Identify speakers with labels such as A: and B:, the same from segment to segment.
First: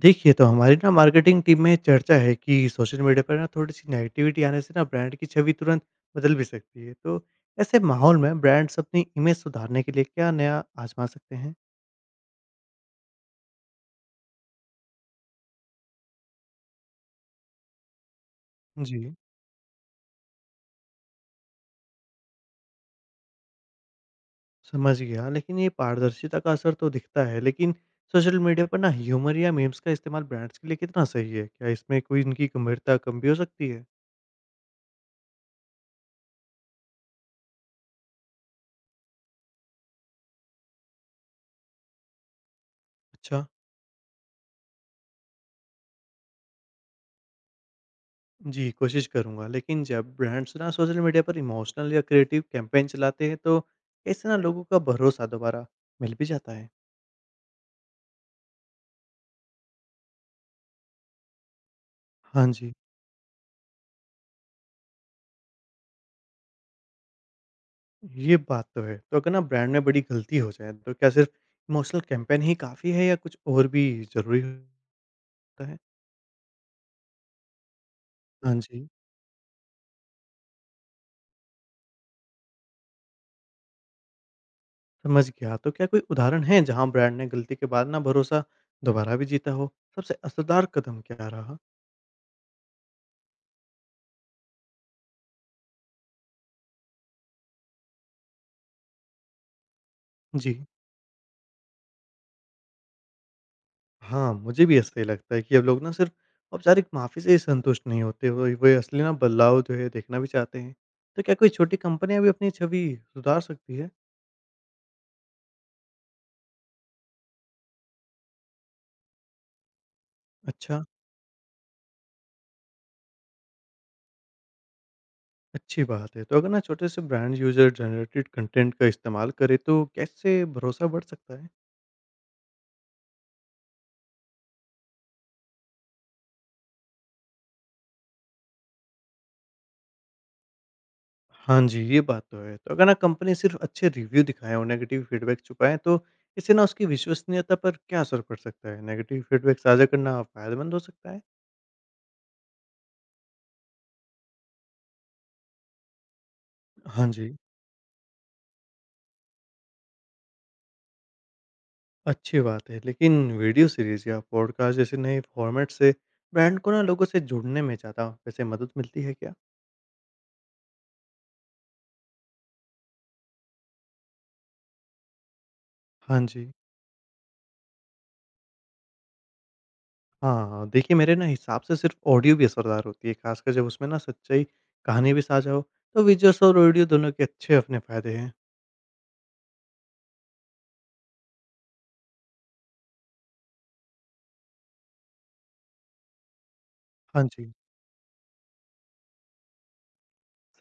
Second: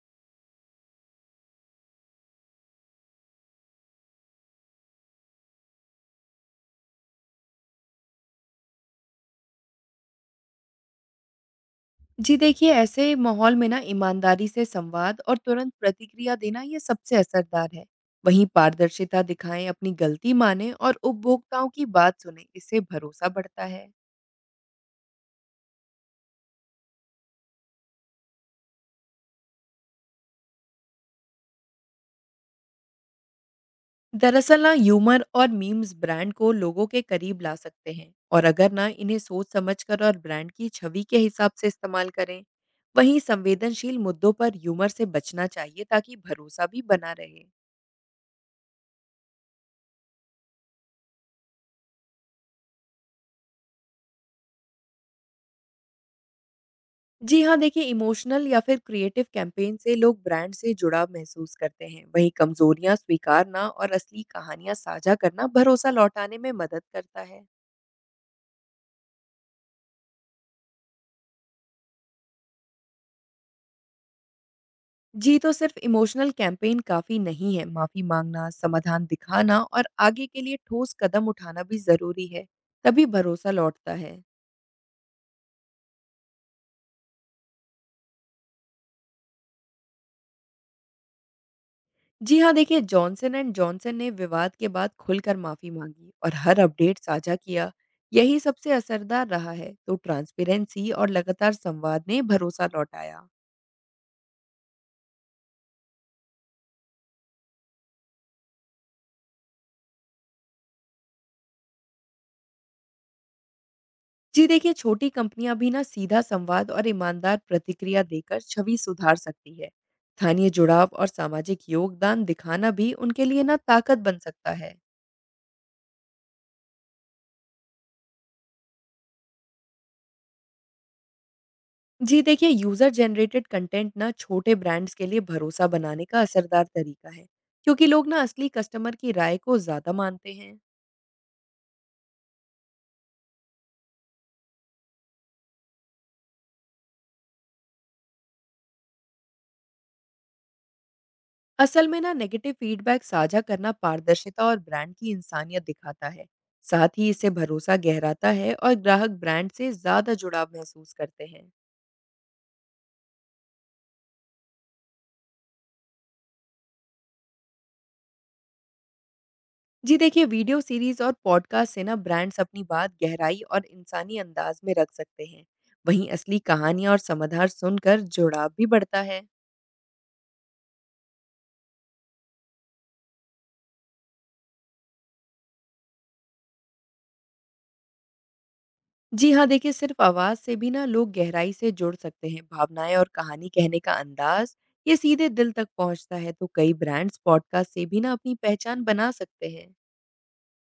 A: देखिए, तो हमारी ना मार्केटिंग टीम में चर्चा है कि सोशल मीडिया पर ना थोड़ी-सी नेगेटिविटी आने से ना ब्रांड की छवि तुरंत बदल भी सकती है। तो ऐसे माहौल में ब्रांड्स अपनी इमेज सुधारने के लिए क्या नया आज़मा सकते हैं?
B: जी देखिए, ऐसे माहौल में ना ईमानदारी से संवाद और तुरंत प्रतिक्रिया देना ये सबसे असरदार है। वहीं
A: जी।
B: पारदर्शिता दिखाएं, अपनी गलती मानें और उपभोक्ताओं की बात सुनें, इससे भरोसा बढ़ता है।
A: समझ गया, लेकिन ये पारदर्शिता का असर तो दिखता है, लेकिन सोशल मीडिया पर ना ह्यूमर या मीम्स का इस्तेमाल ब्रांड्स के लिए कितना सही है? क्या इसमें कोई इनकी गंभीरता कम भी हो सकती है?
B: दरअसल ना ह्यूमर और मीम्स ब्रांड को लोगों के करीब ला सकते हैं और अगर ना इन्हें सोच समझकर और ब्रांड की छवि के हिसाब से इस्तेमाल करें। वहीं
A: अच्छा।
B: संवेदनशील मुद्दों पर ह्यूमर से बचना चाहिए ताकि भरोसा भी बना रहे।
A: जी, कोशिश करूँगा। लेकिन जब ब्रांड्स ना सोशल मीडिया पर इमोशनल या क्रिएटिव कैंपेन चलाते हैं तो इससे ना लोगों का भरोसा दोबारा मिल भी जाता है।
B: जी हाँ, देखिए इमोशनल या फिर क्रिएटिव कैंपेन से लोग ब्रांड से जुड़ाव महसूस करते हैं। वहीं
A: हाँ जी,
B: कमजोरियाँ स्वीकारना और असली कहानियाँ साझा करना भरोसा लौटाने में मदद करता है।
A: ये बात तो है। तो अगर ना ब्रांड में बड़ी गलती हो जाए तो क्या सिर्फ इमोशनल कैंपेन ही काफ़ी है या कुछ और भी ज़रूरी होता
B: जी, तो
A: है?
B: सिर्फ इमोशनल कैंपेन काफ़ी नहीं है। माफ़ी मांगना,
A: हाँ जी,
B: समाधान दिखाना और आगे के लिए ठोस कदम उठाना भी ज़रूरी है। तभी भरोसा लौटता है।
A: समझ गया। तो क्या कोई उदाहरण है जहाँ ब्रांड ने गलती के बाद ना भरोसा दोबारा भी जीता हो? सबसे असरदार कदम क्या रहा?
B: जी हाँ, देखिए जॉनसन एंड जॉनसन ने विवाद के बाद खुलकर माफी मांगी और हर अपडेट साझा किया। यही सबसे असरदार रहा है, तो
A: जी।
B: ट्रांसपेरेंसी और लगातार संवाद ने भरोसा लौटाया।
A: हाँ, मुझे भी ऐसा ही लगता है कि अब लोग ना सिर्फ औपचारिक माफ़ी से ही संतुष्ट नहीं होते, वो वे असली ना बदलाव जो है देखना भी चाहते हैं। तो क्या कोई छोटी कंपनियाँ भी अपनी छवि सुधार सकती है?
B: जी देखिए, छोटी कंपनियां भी ना सीधा संवाद और ईमानदार प्रतिक्रिया देकर छवि सुधार सकती है। स्थानीय
A: अच्छा,
B: जुड़ाव और सामाजिक योगदान दिखाना भी उनके लिए ना ताकत बन सकता है।
A: अच्छी बात है। तो अगर ना छोटे से ब्रांड यूज़र जनरेटेड कंटेंट का इस्तेमाल करे तो कैसे भरोसा बढ़ सकता है?
B: जी देखिए, यूज़र जनरेटेड कंटेंट ना छोटे ब्रांड्स के लिए भरोसा बनाने का असरदार तरीका है, क्योंकि लोग ना असली कस्टमर की राय को ज़्यादा मानते हैं।
A: हाँ जी, ये बात तो है। तो अगर ना कंपनी सिर्फ अच्छे रिव्यू दिखाएँ और नेगेटिव फीडबैक छुपाएँ तो इससे ना उसकी विश्वसनीयता पर क्या असर पड़ सकता है? नेगेटिव फीडबैक साझा करना फ़ायदेमंद हो सकता है?
B: असल में ना नेगेटिव फीडबैक साझा करना पारदर्शिता और ब्रांड की इंसानियत दिखाता है। साथ
A: हाँ
B: ही इससे
A: जी।
B: भरोसा गहराता है और ग्राहक ब्रांड से ज़्यादा जुड़ाव महसूस करते हैं।
A: अच्छी बात है, लेकिन वीडियो सीरीज़ या पॉडकास्ट जैसे नए फॉर्मेट से ब्रांड को ना लोगों से जुड़ने में ज़्यादा वैसे मदद मिलती है क्या?
B: जी देखिए, वीडियो सीरीज और पॉडकास्ट से ना ब्रांड्स अपनी बात गहराई और इंसानी अंदाज में रख सकते हैं। वहीं
A: हाँ
B: असली
A: जी।
B: कहानियाँ और समाधान सुनकर जुड़ाव भी बढ़ता है।
A: हाँ, देखिए मेरे ना हिसाब से सिर्फ ऑडियो भी असरदार होती है, खासकर जब उसमें ना सच्चाई कहानी भी साझा हो, तो विजुअल्स और ऑडियो दोनों के अच्छे अपने फ़ायदे हैं।
B: जी हाँ, देखिए सिर्फ़ आवाज़ से भी ना लोग गहराई से जुड़ सकते हैं। भावनाएँ और कहानी कहने का अंदाज़, ये सीधे दिल तक पहुँचता है, तो कई ब्रांड्स
A: हाँ जी।
B: पॉडकास्ट से भी ना अपनी पहचान बना सकते हैं।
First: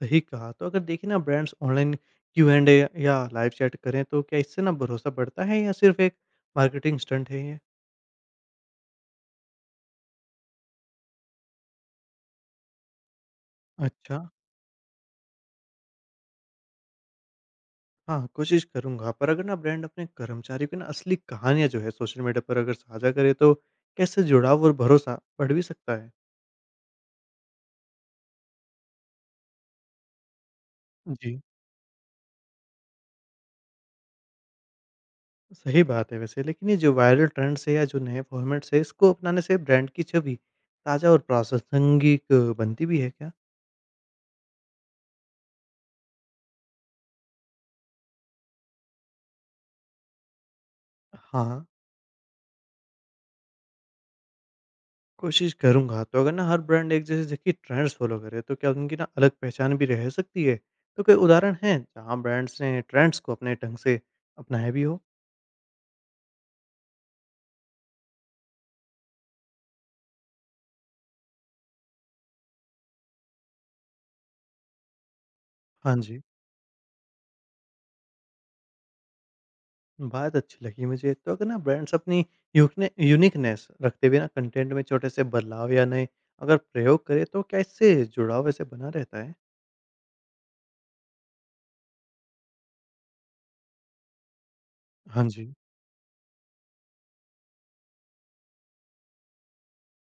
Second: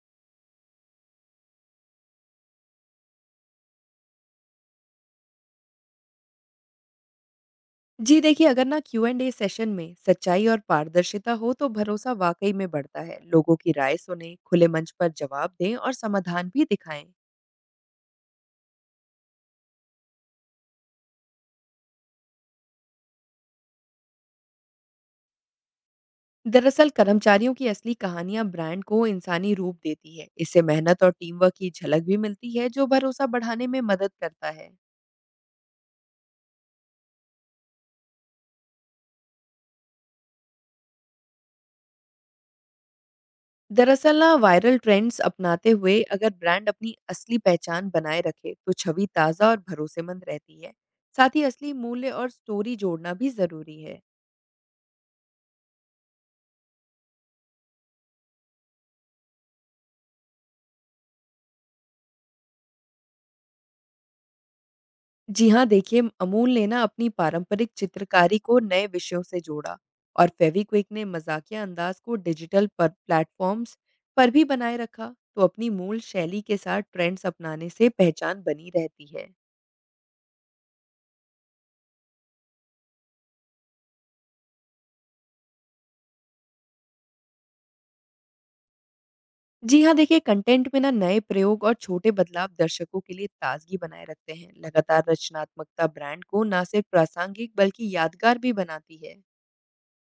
A: सही कहा, तो अगर देखें ना ब्रांड्स ऑनलाइन Q&A या लाइव चैट करें, तो क्या इससे ना भरोसा बढ़ता है या सिर्फ़ एक मार्केटिंग स्टंट है ये?
B: जी देखिए, अगर ना क्यू एंड ए सेशन में सच्चाई और पारदर्शिता हो, तो भरोसा वाक़ई में बढ़ता है। लोगों की राय
A: अच्छा।
B: सुनें, खुले मंच पर जवाब दें और समाधान भी दिखाएँ।
A: हाँ, कोशिश करूँगा। पर अगर ना ब्रांड अपने कर्मचारियों की ना असली कहानियाँ जो है सोशल मीडिया पर अगर साझा करे तो कैसे जुड़ाव और भरोसा बढ़ भी सकता है?
B: दरअसल कर्मचारियों की असली कहानियाँ ब्रांड को इंसानी रूप देती है। इससे मेहनत और टीम
A: जी।
B: वर्क की झलक भी मिलती है, जो भरोसा बढ़ाने में मदद करता है।
A: सही बात है वैसे, लेकिन ये जो वायरल ट्रेंड्स है या जो नए फ़ॉर्मेट्स है इसको अपनाने से ब्रांड की छवि ताज़ा और प्रासंगिक बनती भी है क्या?
B: दरअसल ना वायरल ट्रेंड्स अपनाते हुए अगर ब्रांड अपनी असली पहचान बनाए रखे तो छवि ताज़ा और भरोसेमंद रहती है। साथ ही
A: हाँ,
B: असली मूल्य और स्टोरी जोड़ना भी ज़रूरी है।
A: कोशिश करूँगा। तो अगर ना हर ब्रांड एक जैसे देखिए ट्रेंड्स फ़ॉलो करे तो क्या उनकी ना अलग पहचान भी रह सकती है? तो कोई उदाहरण हैं जहाँ ब्रांड्स ने ट्रेंड्स को अपने ढंग से अपनाया भी हो?
B: जी हाँ देखिए अमूल ने ना अपनी पारंपरिक चित्रकारी को नए विषयों से जोड़ा और फेविक्विक ने मजाकिया अंदाज को डिजिटल पर प्लेटफॉर्म्स पर भी बनाए रखा। तो अपनी
A: हाँ
B: मूल
A: जी।
B: शैली के साथ ट्रेंड्स अपनाने से पहचान बनी रहती है।
A: बात अच्छी लगी मुझे। तो अगर ना ब्रांड्स अपनी यूकने यूनिकनेस रखते हुए ना कंटेंट में छोटे से बदलाव या नए अगर प्रयोग करें तो क्या इससे जुड़ाव वैसे बना रहता है?
B: जी हाँ, देखिए कंटेंट में ना नए प्रयोग और छोटे बदलाव दर्शकों के लिए ताज़गी बनाए रखते हैं। लगातार
A: हाँ जी।
B: रचनात्मकता ब्रांड को ना सिर्फ प्रासंगिक बल्कि यादगार भी बनाती है।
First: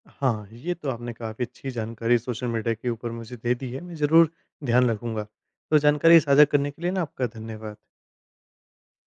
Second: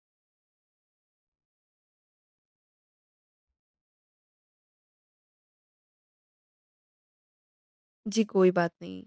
A: हाँ, ये तो आपने काफ़ी अच्छी जानकारी सोशल मीडिया के ऊपर मुझे दे दी है। मैं ज़रूर ध्यान रखूँगा। तो जानकारी साझा करने के लिए ना आपका धन्यवाद।
B: जी, कोई बात नहीं।